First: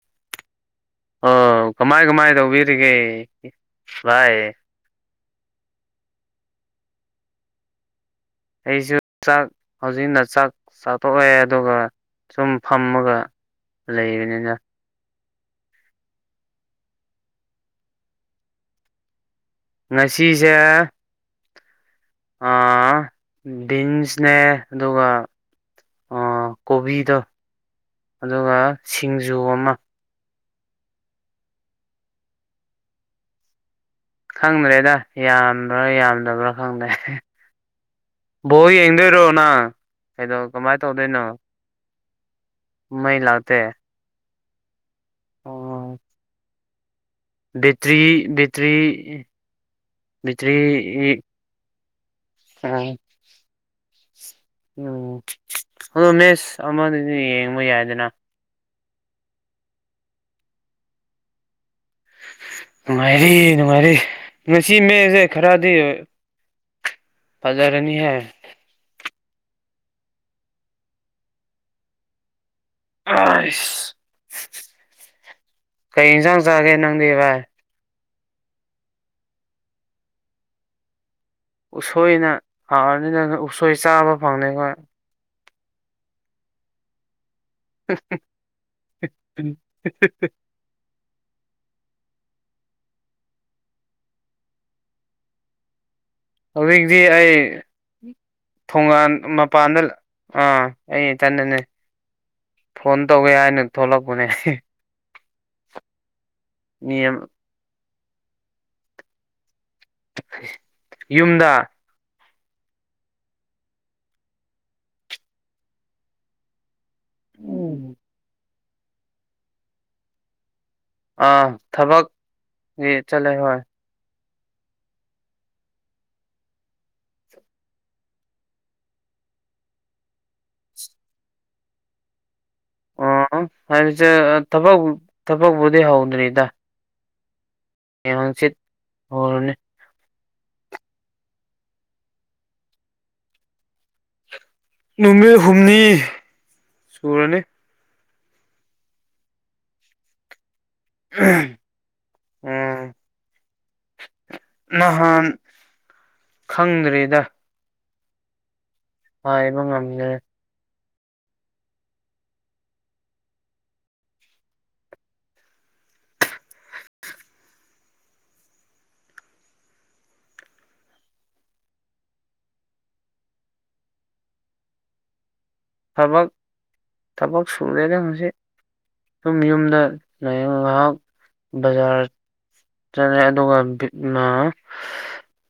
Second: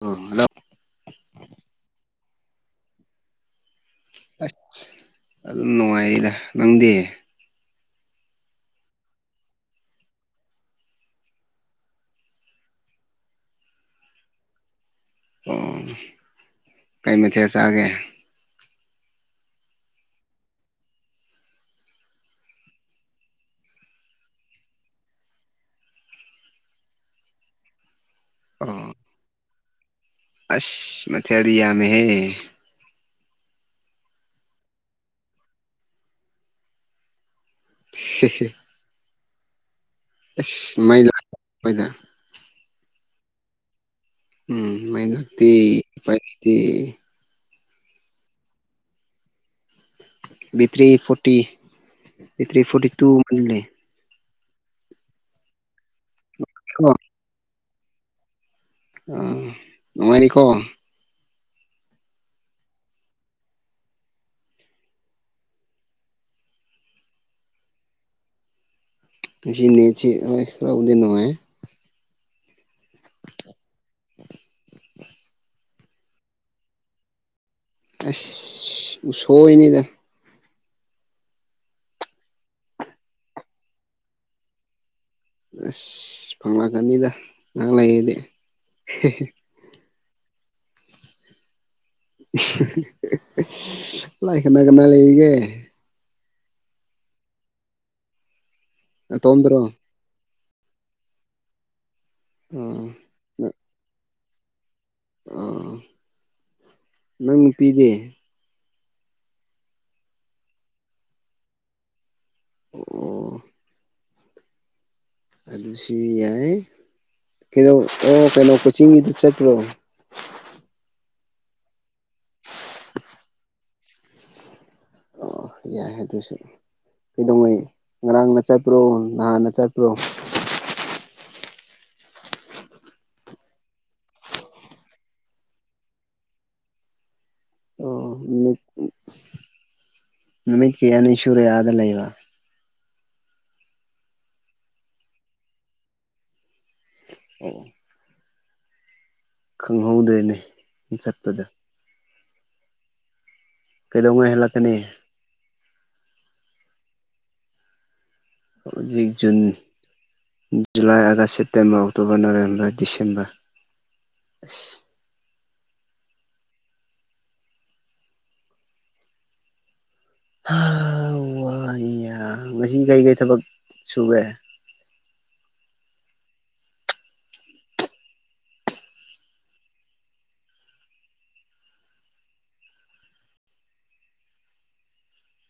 ꯑꯣ ꯂꯞ ꯑꯣ ꯀꯃꯥꯏ ꯀꯃꯥꯏ ꯇꯧꯕꯤꯔꯤꯒꯦ ꯚꯥꯏ ꯑꯁ ꯑꯗꯨꯝ ꯅꯨꯡꯉꯥꯏꯔꯤꯗ ꯅꯪꯗꯤ ꯑꯩꯖꯨ ꯆꯥꯛ ꯍꯧꯖꯤꯛꯅ ꯆꯥꯛ ꯆꯥꯊꯣꯛꯑꯦ ꯑꯗꯨꯒ ꯁꯨꯝ ꯐꯝꯃꯒ ꯂꯩꯕꯅꯤꯗ ꯀꯩ ꯃꯊꯦꯜ ꯆꯥꯒꯦ ꯉꯁꯤꯁꯦ ꯑ ꯕꯤꯟꯁꯅꯦ ꯑꯗꯨꯒ ꯑ ꯀꯣꯕꯤꯗꯣ ꯑꯗꯨꯒ ꯑꯣ ꯁꯤꯡꯖꯨ ꯑꯃ ꯑꯁ ꯃꯊꯦꯜꯗꯤ ꯌꯥꯝꯃꯦꯍꯦ ꯈꯪꯗ꯭ꯔꯦꯗ ꯌꯥꯝꯕ꯭ꯔꯥ ꯌꯥꯝꯗꯕ꯭ꯔꯥ ꯈꯪꯗ꯭ꯔꯦ ꯕꯣꯜ ꯌꯦꯡꯗꯣꯏꯔꯣ ꯅꯪ ꯀꯩꯗꯣ ꯀꯃꯥꯏ ꯑꯁ ꯃꯩ ꯇꯧꯗꯣꯏꯅꯣ ꯂꯥꯛꯄꯩꯗ ꯃꯩ ꯂꯥꯛꯇꯦ ꯎꯝ ꯃꯩ ꯂꯥꯛꯇꯦ ꯑꯣ ꯎꯄꯥꯢ ꯂꯩꯇꯦ battery battery battery battery forty two ꯎꯝ ꯑꯗꯣ ꯃꯦꯁ ꯑꯃꯗꯤ ꯌꯦꯡꯕ ꯌꯥꯏꯗꯅ ꯑ ꯅꯨꯡꯉꯥꯏꯅꯤꯀꯣ ꯅꯨꯡꯉꯥꯏꯔꯤ ꯅꯨꯡꯉꯥꯏꯔꯤ ꯉꯁꯤ ꯃꯦꯁꯁꯦ ꯈꯔꯗꯤ ꯐꯖꯥꯔꯅꯤ ꯍꯦ ꯉꯁꯤ ꯅꯦꯠꯁꯦ ꯍꯣꯢ ꯉꯔꯕꯨꯗꯤ ꯅꯨꯡꯉꯥꯏ ꯑ ꯏꯁ ꯀꯩ ꯏꯟꯁꯥꯡ ꯆꯥꯒꯦ ꯅꯪꯗꯤ ꯚꯥꯏ ꯑꯁ ꯎꯁꯣꯢꯅꯤꯗ ꯎꯁꯣꯏꯅ ꯍꯥꯎꯔꯅꯤꯅ ꯎꯁꯣꯏ ꯆꯥꯕ ꯐꯪꯗꯦ ꯑꯈꯣꯢ ꯑꯁ ꯐꯪꯂꯥꯀꯅꯤꯗ ꯍ ꯍ ꯍ ꯍ ꯍ ꯂꯥꯏ ꯀꯅꯥ ꯀꯅꯥ ꯂꯩꯔꯤꯒꯦ ꯍꯧꯖꯤꯛꯇꯤ ꯑꯩ ꯊꯣꯉꯥꯟ ꯅꯇꯣꯝꯗꯔꯣ ꯃꯄꯥꯟꯗ ꯑꯥ ꯑꯩ ꯏꯊꯟꯗꯅꯦ ꯐꯣꯟ ꯇꯧꯒꯦ ꯑꯥ ꯍꯥꯏꯅ ꯊꯣꯛꯂꯛꯄꯅꯦ ꯑꯥ ꯃꯤ ꯑꯃ ꯅꯪ ꯅꯨꯄꯤꯗꯤ ꯌꯨꯝꯗ ꯑꯣ ꯑꯁꯤ ꯌꯥꯢ ꯀꯩꯗꯧ ꯑꯣ ꯀꯩꯅꯣ ꯆꯤꯡꯒꯤꯗ ꯆꯠꯄ꯭ꯔꯣ ꯑꯥ ꯊꯕꯛꯀꯤ ꯆꯠꯂꯦ ꯍꯣꯏ ꯑꯣ ꯌꯥꯏ ꯑꯗꯨꯁꯨ ꯀꯩꯗꯧꯉꯩ ꯉꯔꯥꯡꯅ ꯆꯠꯄ꯭ꯔꯣ ꯅꯍꯥꯟꯅ ꯆꯠꯄ꯭ꯔꯣ ꯑꯥ ꯍꯥꯢꯁꯦ ꯊꯕꯛ ꯊꯕꯛꯕꯨꯗꯤ ꯍꯥꯎꯗ꯭ꯔꯤꯗ ꯑꯣ ꯃꯤ ꯍꯧꯔꯅꯤ ꯅꯨꯃꯤꯠ ꯀꯌꯥꯅꯤ ꯁꯨꯔꯦ ꯑꯗ ꯂꯩꯕ ꯅꯨꯃꯤꯠ ꯍꯨꯝꯅꯤ ꯁꯨꯔꯅꯤ ꯈꯪꯍꯧꯗꯦꯅꯦ ꯏ ꯆꯠꯄꯗ ꯎꯝ ꯀꯩꯗꯧꯉꯩ ꯍꯜꯂꯛꯀꯅꯤ ꯅꯍꯥꯟ ꯈꯪꯗ꯭ꯔꯤꯗ ꯍꯥꯏꯕ ꯉꯝꯗꯦ July August September October November December ꯑꯁ ꯍ ꯋꯥ ꯍꯩ ꯌꯥ ꯉꯁꯤ ꯀꯩ ꯀꯩ ꯊꯕꯛ ꯁꯨꯋꯦ ꯊꯕꯛ ꯊꯕꯛ ꯁꯨꯔꯦꯗ ꯉꯁꯤ ꯑꯗꯨꯝ ꯌꯨꯝꯗ ꯂꯥꯏꯌꯦꯡꯕ ꯉꯥꯏꯍꯥꯛ ꯕꯖꯥꯔ ꯆꯠꯂꯦ ꯑꯗꯨꯒ ꯕꯤꯠꯅ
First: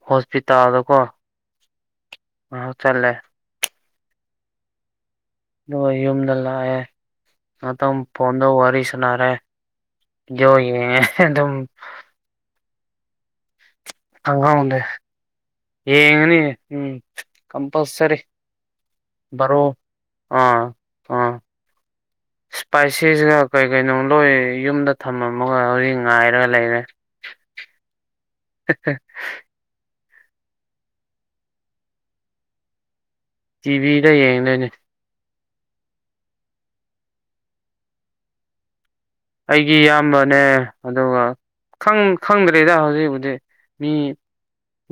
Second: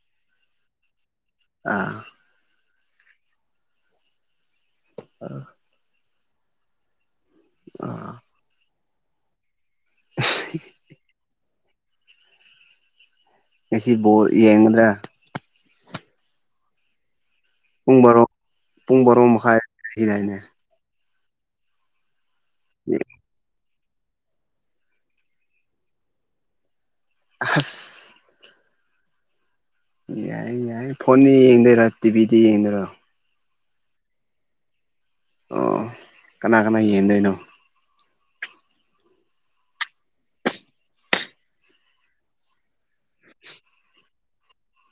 ꯍꯣꯁꯄꯤꯇꯥꯜꯗꯀꯣ ꯑꯥ ꯑ ꯆꯠꯂꯦ ꯅꯣꯢ ꯌꯨꯝꯗ ꯂꯥꯛꯑꯦ ꯉꯇꯪ ꯑꯥ ꯐꯣꯟꯗ ꯋꯥꯔꯤ ꯁꯥꯟꯅꯔꯦ ꯚꯤꯗꯤꯌꯣ ꯌꯦꯡꯉꯦ ꯑꯗꯨꯝ ꯉꯁꯤ ꯕꯣꯟ ꯌꯦꯡꯒꯗ꯭ꯔꯥ ꯌꯦꯡꯉꯅꯤꯅꯦ ꯎꯝ ꯄꯨꯡ ꯀꯝꯄꯜꯁꯔꯤ ꯕꯥꯔꯣ ꯄꯨꯡ ꯃꯈꯥꯏ ꯕꯥꯔꯣ ꯂꯩꯗꯥꯏꯅꯦ ꯑꯥ ꯑꯥ ꯏꯁꯄꯥꯏꯁꯤꯁꯔꯥ ꯀꯩ ꯀꯩꯅꯣ ꯂꯣꯏ ꯌꯨꯝꯗ ꯊꯝꯃꯝꯃꯒ ꯍꯧꯖꯤꯛ ꯉꯥꯏꯔꯒ ꯂꯩꯔꯦ ꯍꯁ ꯍꯦꯍꯦ ꯌꯥꯏ ꯌꯥꯏꯌꯦ ꯐꯣꯟꯗ ꯌꯦꯡꯗꯣꯏꯔꯣ ꯇꯤꯚꯤꯗ ꯌꯦꯡꯗꯣꯏꯔꯥ ꯇꯤꯚꯤꯗ ꯌꯦꯡꯗꯣꯏꯅꯦ ꯑꯣ ꯀꯅꯥ ꯀꯅꯥ ꯌꯦꯡꯗꯣꯏꯅꯣ ꯑꯩꯒꯤ ꯏꯌꯥꯝꯕꯅꯦ ꯑꯗꯨꯒ ꯈꯪ ꯈꯪꯗ꯭ꯔꯦꯤꯗ ꯍꯧꯖꯤꯛꯕꯨꯗꯤ ꯃꯤ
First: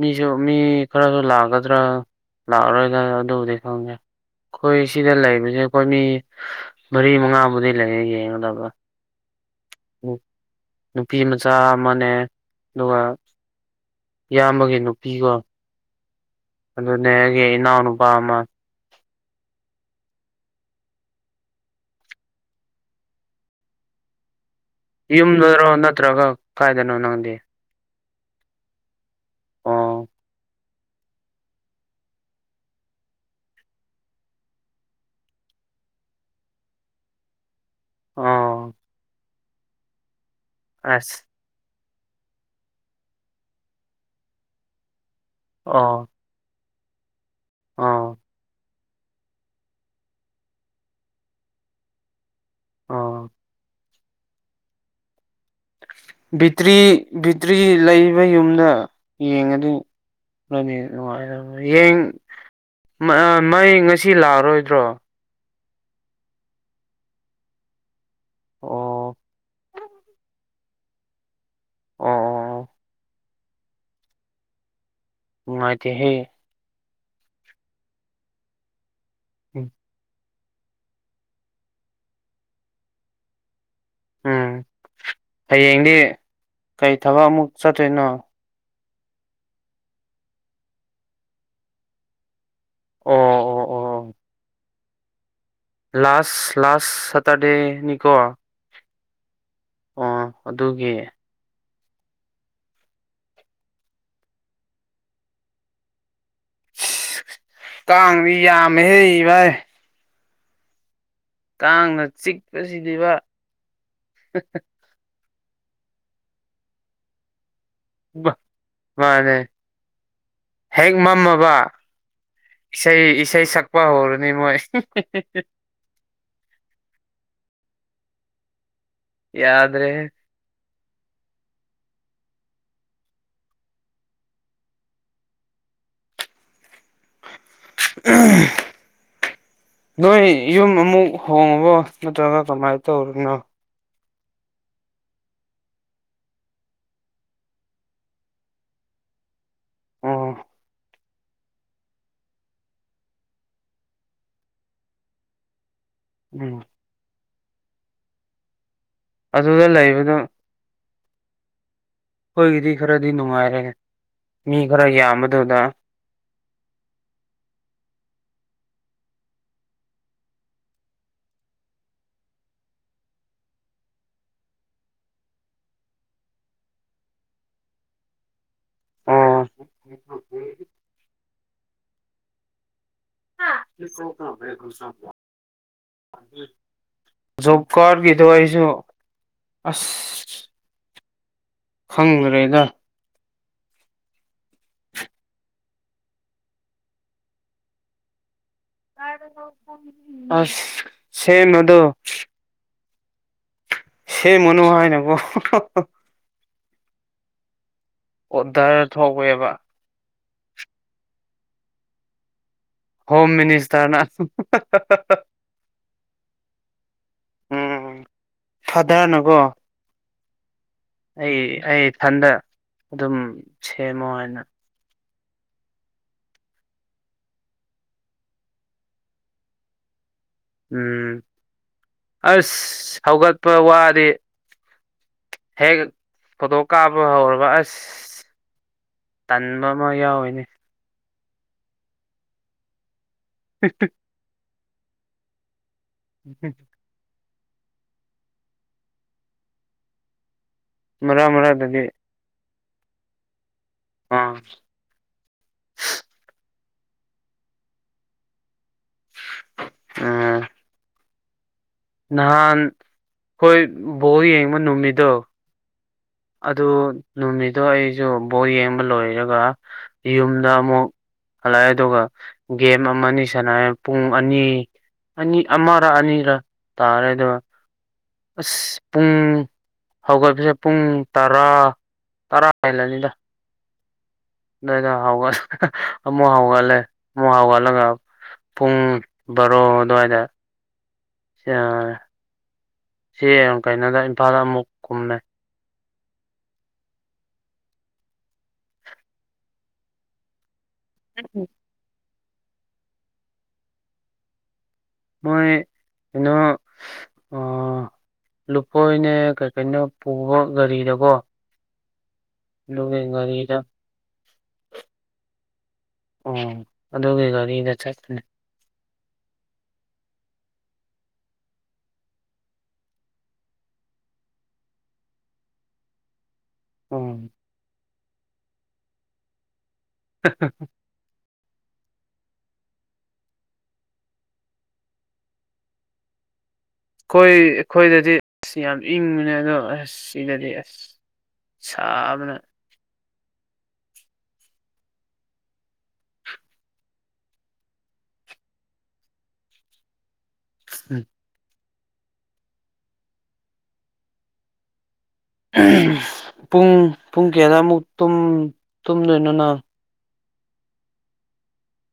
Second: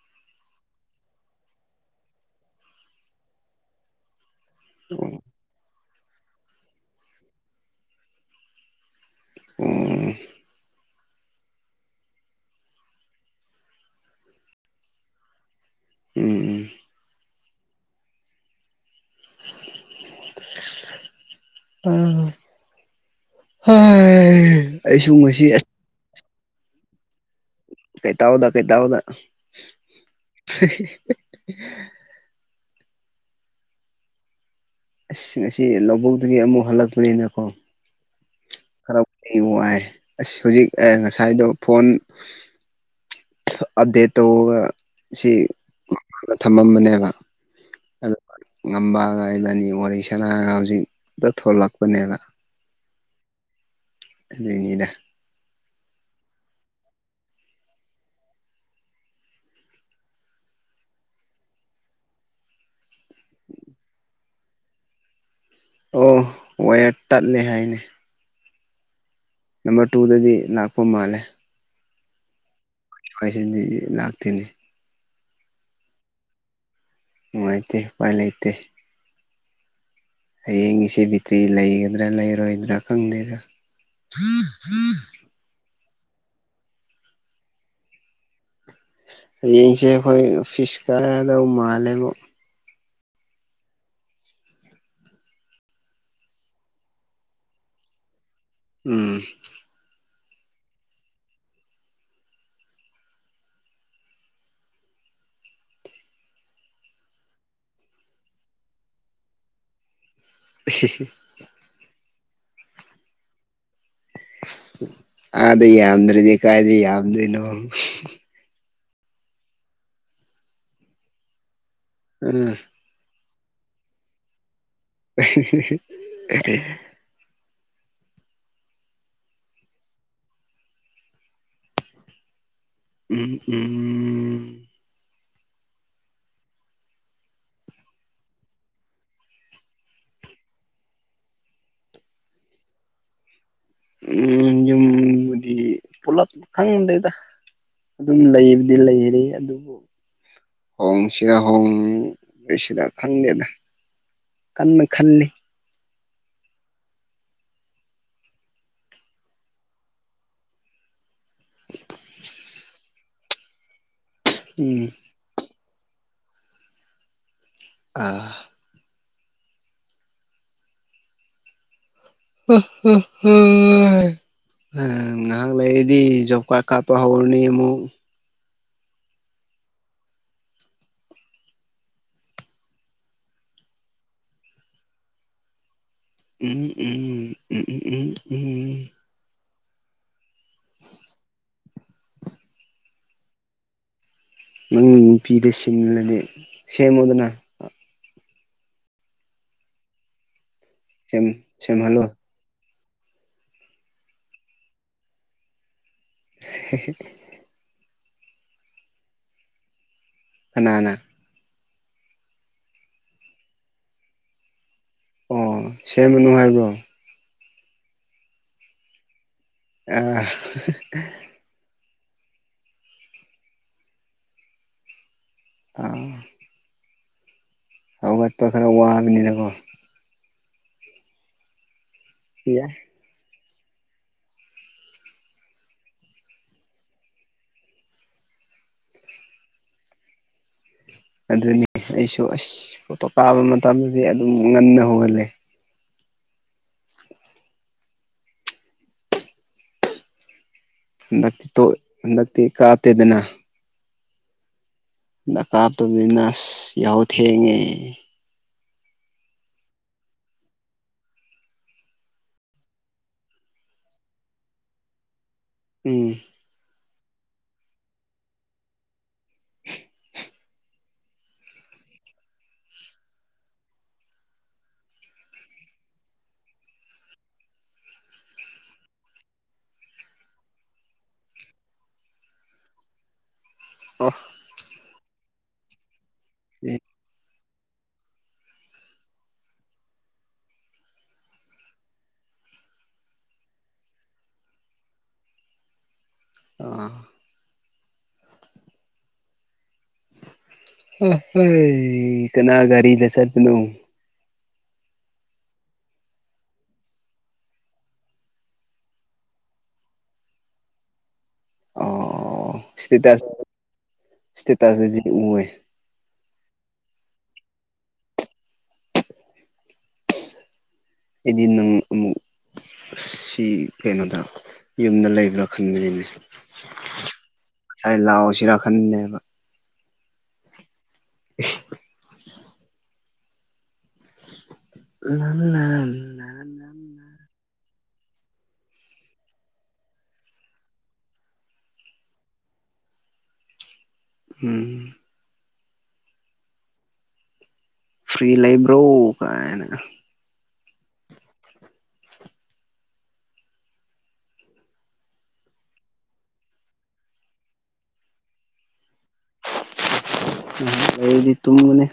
ꯃꯤꯁꯨ ꯃꯤ ꯈꯔꯁꯨ ꯂꯥꯛꯀꯗ꯭ꯔꯥ ꯂꯥꯛꯑꯔꯣꯏꯗꯔꯥ ꯑꯗꯨꯕꯨꯗꯤ ꯈꯪꯒꯦ ꯑꯩꯈꯣꯏ ꯁꯤꯗ ꯎꯝ ꯂꯩꯕꯁꯦ ꯑꯩꯈꯣꯏ ꯃꯤ ꯃꯔꯤ ꯃꯉꯥꯕꯨꯗꯤ ꯂꯩꯌꯦ ꯌꯦꯡꯒꯗꯕ ꯑꯣ ꯅꯨꯄꯤ ꯃꯆꯥ ꯑꯃꯅꯦ ꯑꯗꯨꯒ ꯏꯌꯥꯝꯕꯒꯤ ꯅꯨꯄꯤꯒ ꯎꯝ ꯑꯗꯨꯅꯦ ꯑꯩꯒꯤ ꯏꯅꯥꯎ ꯅꯨꯄꯥ ꯑꯃ ꯑꯥ ꯉꯁꯤ ꯌꯨꯝꯗꯔꯣ ꯑꯁ ꯅꯠꯇ꯭ꯔꯒ ꯀꯥꯏꯗꯅꯣ ꯅꯪꯗꯤ ꯀꯩ ꯇꯥꯎꯗ ꯀꯩ ꯇꯥꯎꯗ ꯑꯣ ꯑꯁ ꯉꯁꯤ ꯂꯧꯕꯨꯛꯒꯤ ꯑꯃꯨꯛ ꯍꯜꯂꯛꯄꯅꯤꯅꯀꯣ ꯑꯣ ꯑꯩ ꯋꯥꯥꯏ ꯑꯁ ꯍꯧꯖꯤꯛ ꯑꯁ ꯉꯁꯥꯏꯗꯣ ꯐꯣꯟ ꯑꯞꯗꯦꯠ ꯇꯧꯔꯒ ꯁꯤ ꯑꯥ ꯊꯝꯃꯝꯕꯅꯦ ꯀꯩꯪꯍꯥꯏꯕ ꯑꯥ ꯉꯝꯕꯒ ꯑꯩ ꯑꯅꯤ ꯋꯥꯔꯤ ꯁꯅꯥꯒ ꯍꯧꯖꯤꯛꯛꯇ ꯊꯣꯛꯂꯛꯄꯅꯦꯕ ꯑꯣ ꯑꯗꯨꯏꯅꯤꯗ ꯕꯤꯇ꯭ꯔꯤ ꯕꯤꯠꯇ꯭ꯔꯤ ꯂꯩꯕ ꯌꯨꯝꯗ ꯌꯦꯡꯉꯅꯤ [unintelligible] ꯃꯩ ꯉꯁꯤ ꯂꯥꯛꯑꯔꯣꯏꯗ꯭ꯔꯣ ꯑꯣ ꯋꯥꯏꯔ ꯇꯠꯂꯦ ꯍꯥꯏꯅꯦ ꯑꯣ ꯑꯣ ꯅꯝꯕꯔ ꯇꯨꯗꯗꯤ ꯂꯥꯛꯄ ꯃꯥꯂꯦ ꯑꯣ ꯑꯣ ꯑꯩꯈꯣꯏ ꯁꯤꯗꯤ ꯂꯥꯛꯇꯅꯦ ꯅꯨꯡꯉꯥꯏꯇꯦ ꯍꯦ ꯅꯨꯡꯉꯥꯏꯇꯦ ꯎꯄꯥꯏ ꯂꯩꯇꯦ ꯎꯝ ꯍꯌꯦꯡ ꯏꯆꯦ ꯕꯤꯇ꯭ꯔꯤ ꯂꯩꯒꯗ꯭ꯔꯥ ꯂꯩꯔꯣꯏꯗ꯭ꯔꯥ ꯈꯪꯗꯦꯗꯥ ꯎꯝ ꯍꯌꯦꯡꯗꯤ ꯀꯩ ꯊꯕꯛ ꯑꯃꯨꯛ ꯆꯠꯇꯣꯏꯅꯣ ꯍꯌꯦꯡꯁꯦ ꯑꯩꯈꯣꯏ ꯑꯣꯐꯤꯁ ꯀꯥꯗꯧ ꯃꯥꯂꯦꯕꯣ ꯑꯣ ꯑꯣ ꯑꯣ ꯑꯣ ꯂꯥꯁ ꯂꯥꯁ ꯁꯇꯥꯔꯗꯦꯅꯤꯀꯣ ꯎꯝ ꯑꯣ ꯑꯗꯨꯒꯤ ꯀꯥꯡꯗꯤ ꯌꯥꯝꯃꯦ ꯍꯦ ꯏꯚꯥꯏ [unintelligible] ꯀꯥꯡꯅ ꯆꯤꯛꯄꯁꯤꯗꯤꯕ ꯑꯥꯗ ꯌꯥꯝꯗꯗꯤ ꯀꯥꯏꯗꯤ ꯌꯥꯝꯗꯣꯏꯅꯣ ꯃꯥꯅꯦ ꯍꯦꯛ ꯃꯝꯃꯕ ꯎꯝ ꯏꯁꯩ ꯏꯁꯩꯩ ꯁꯛꯄ ꯍꯧꯔꯅꯤ ꯃꯣꯏ [unintelligible] ꯌꯥꯗ꯭ꯔꯦ ꯎꯝ ꯎꯝ ꯑꯥ ꯅꯣꯏ ꯌꯨꯝ ꯑꯃꯨꯛ ꯍꯣꯡꯉꯕꯣ ꯅꯠꯇ꯭ꯔꯒ ꯀꯃꯥꯏꯅ ꯇꯧꯔꯤꯅꯣ ꯎꯝ ꯌꯨꯝꯕꯨꯗꯤ ꯄꯂꯞ ꯈꯪꯗꯦꯗ ꯑꯗꯨꯝ ꯂꯩꯕꯗꯤ ꯂꯩꯔꯤ ꯑꯗꯨꯕꯨ ꯑꯣ ꯍꯣꯡ ꯁꯤꯔ ꯍꯣꯡ ꯁꯤꯗ ꯈꯪꯗꯦꯗ ꯀꯟꯕ ꯈꯜꯂꯤ ꯎꯝ ꯑꯗꯨꯗ ꯂꯩꯕꯗꯨ ꯑꯩꯈꯣꯏꯒꯤꯗꯤ ꯈꯔꯗꯤ ꯅꯨꯡꯉꯥꯏꯔꯦ ꯃꯤ ꯈꯔ ꯎꯝ ꯌꯥꯝꯕꯗꯨꯗ ꯑꯥ ꯑꯣꯑꯣ ꯑꯣ ꯑꯣ ꯎ ꯉꯥꯏꯍꯥꯛ ꯂꯩꯗꯤ ꯖꯣꯕ ꯀꯥꯔꯗ ꯀꯥꯞꯄ ꯍꯧꯔꯅꯤ ꯑꯃꯨꯛ ꯑꯣ [unintelligible] ꯎꯝ ꯎꯝ ꯎꯝ ꯖꯣꯕ ꯎꯝ ꯎꯝ ꯀꯥꯔꯗꯀꯤꯗꯣ ꯎꯝ ꯑꯩꯁꯨ ꯎꯝ ꯑꯁ ꯈꯪꯗ꯭ꯔꯦꯗ ꯅꯪ ꯅꯨꯄꯤꯗ ꯁꯤꯗꯤ ꯁꯦꯝꯃꯨꯗꯅ ꯑꯁ ꯁꯦꯝ ꯁꯦꯝꯕꯗꯣ ꯁꯦꯝꯍꯜꯂꯣ ꯁꯦꯝꯒꯅꯨ ꯍꯥꯏꯅꯀꯣ ꯍꯦꯍꯦ ꯑꯣꯗ꯭ꯔ ꯊꯣꯛꯋꯦꯕ ꯀꯥꯅꯅ ꯍꯣꯝ ꯃꯤꯅꯤꯁꯇ꯭ꯔꯅ ꯑꯣ ꯁꯦꯝꯃꯅꯨ ꯍꯥꯏꯕ꯭ꯔꯣ ꯎꯝ ꯐꯗ꯭ꯔꯅꯀꯣ ꯑꯥ ꯑꯩ ꯏꯊꯟꯗ ꯑꯗꯨꯝ ꯁꯦꯝꯃꯣ ꯍꯥꯏꯅ ꯎꯝ ꯍꯧꯒꯠꯄ ꯈꯔ ꯋꯥꯕꯅꯤꯔꯀꯣ ꯎꯝ ꯑꯁ ꯌꯥꯏ ꯁꯧꯒꯠꯄ ꯋꯥꯗꯤ ꯍꯦꯛ ꯐꯣꯇꯣ ꯀꯥꯞꯄ ꯍꯧꯔꯕ ꯑꯁ ꯇꯟꯕ ꯑꯃ ꯌꯥꯎꯋꯤꯅꯦ ꯑꯗꯨꯅꯤ ꯑꯩꯁꯨ ꯑꯁ ꯐꯣꯇꯣ ꯇꯥꯕ ꯃꯇꯝꯗꯗꯤ ꯑꯗꯨꯝ ꯉꯟꯅ ꯍꯧꯒꯜꯂꯦ [inaudible] ꯃꯔꯛ ꯍꯟꯗꯛꯇꯣ ꯃꯔꯛꯇꯗꯤ ꯍꯟꯗꯛꯇꯤ ꯀꯥꯞꯇꯦꯗꯅ ꯑꯥ ꯅꯀꯥꯞꯇꯕꯤꯖꯤꯅꯁ ꯌꯥꯍꯧ ꯊꯦꯡꯉꯦ ꯑꯝ ꯅꯍꯥꯟ ꯑꯈꯣꯏ ꯕꯣꯜ ꯌꯦꯡꯕ ꯅꯨꯃꯤꯠꯇꯣ ꯎꯝ ꯑꯗꯨ ꯅꯨꯃꯤꯠꯇꯣ ꯑꯩꯁꯨ ꯕꯣꯜ ꯌꯦꯡꯕ ꯂꯣꯏꯔꯒ ꯌꯨꯝꯗ ꯑꯃꯨꯛ ꯍꯜꯂꯛꯑꯦ ꯑꯗꯨꯒ ꯒꯦꯝ ꯑꯃꯅꯤ ꯑꯅꯤ ꯁꯥꯟꯅꯔꯦ ꯄꯨꯡ ꯑꯅꯤ ꯑꯅꯤ ꯑꯃꯔ ꯑꯅꯤꯔ ꯇꯥꯔꯦ ꯑꯗꯨꯒ ꯑꯁ ꯄꯨꯡ ꯍꯧꯒꯠꯄꯁꯦ ꯄꯨꯡ ꯇꯔꯥ ꯇꯔꯥ ꯍꯦꯜꯂꯅꯤꯗ ꯑꯣ ꯍꯒ ꯍꯥꯎꯒꯂꯦ ꯑꯃ ꯍꯥꯎꯒ ꯆꯠꯂꯒ ꯄꯨꯡ ꯕꯥꯔꯣ ꯑꯗꯨꯋꯥꯏꯗ ꯁꯤꯡ ꯀꯩꯅꯣꯗ ꯏꯝꯐꯥꯜꯗ ꯑꯃꯨꯛ ꯀꯨꯝꯃꯦ ꯑꯥ ꯑꯥ ꯍꯣꯏ ꯀꯅꯥ ꯒꯥꯔꯤꯗ ꯆꯠꯄꯅꯣ ꯃꯣꯏ ꯀꯩꯅꯣꯑꯥ ꯑꯥ ꯂꯨꯈꯣꯏꯅꯦ ꯀꯩ ꯀꯩꯅꯣ ꯄꯨꯕ ꯒꯥꯔꯤꯗꯀꯣ ꯑꯣ ꯑꯗꯨꯒꯤ ꯁ꯭ꯇꯦꯇꯁ ꯒꯥꯔꯤꯗ ꯁ꯭ꯇꯦꯇꯥꯁꯇꯗꯤ ꯎꯋꯦ ꯑꯣ ꯑꯗꯨꯒꯤ ꯒꯥꯔꯤꯗ ꯆꯠꯄꯅꯤ ꯑꯩꯗꯤ ꯅꯨꯡ ꯅꯨꯡ ꯑ ꯁꯤ ꯀꯩꯅꯣꯗ ꯌꯨꯝꯗ ꯂꯩꯕ꯭ꯔꯥ ꯈꯟꯕꯅꯤꯅꯦ ꯎꯝ ꯑꯩ ꯂꯥꯎꯁꯤꯔ ꯈꯟꯕꯅꯦꯕ ꯍꯍ [unintelligible] ꯅꯪꯅ ꯑꯈꯣꯏꯗꯗꯤ ꯑꯁ ꯌꯥꯝ ꯏꯪꯕꯅꯦ ꯑꯗꯣ ꯑꯁ ꯁꯤꯗꯗꯤ ꯑꯁ ꯁꯥꯥꯕꯅ ꯎꯝ ꯐ꯭ꯔꯤ ꯂꯩꯕ꯭ꯔꯣ ꯀꯥꯏꯅ ꯍꯨꯝ ꯎꯝ ꯄꯨꯡ ꯄꯨꯡ ꯀꯌꯥꯗꯃꯨꯛ ꯇꯨꯝ ꯇꯨꯝꯗꯣꯏꯅꯣ ꯅꯪ ꯑꯩꯗꯤ ꯇꯨꯝꯒꯅꯤ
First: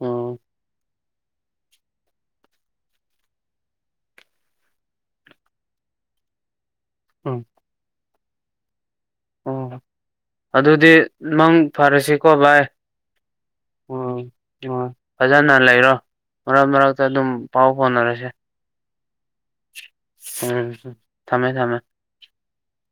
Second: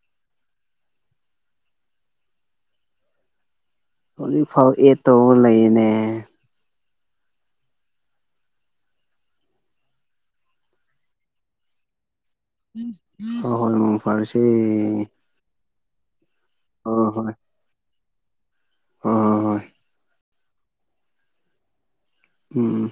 ꯎꯝ ꯍꯧꯖꯤꯛ ꯐꯥꯎ ꯑꯦꯠ ꯇꯧꯔ ꯂꯩꯌꯦꯅꯦ ꯑꯥ ꯑꯣ ꯑꯗꯨꯗꯤ ꯅꯪ ꯐꯔꯁꯤ ꯀꯣ ꯚꯥꯏ ꯍꯣꯏ ꯍꯣꯏ ꯃꯪ ꯎꯝ ꯐꯔꯁꯦ ꯑꯣ ꯐꯖꯅ ꯂꯩꯔꯣ ꯃꯔꯛ ꯃꯔꯛꯇ ꯑꯗꯨꯝ ꯄꯥꯎ ꯐꯥꯎꯅꯔꯁꯦ ꯑꯥ ꯍꯣꯏ ꯎꯝ ꯊꯝꯃꯦ ꯊꯝꯃꯦ ꯎꯝ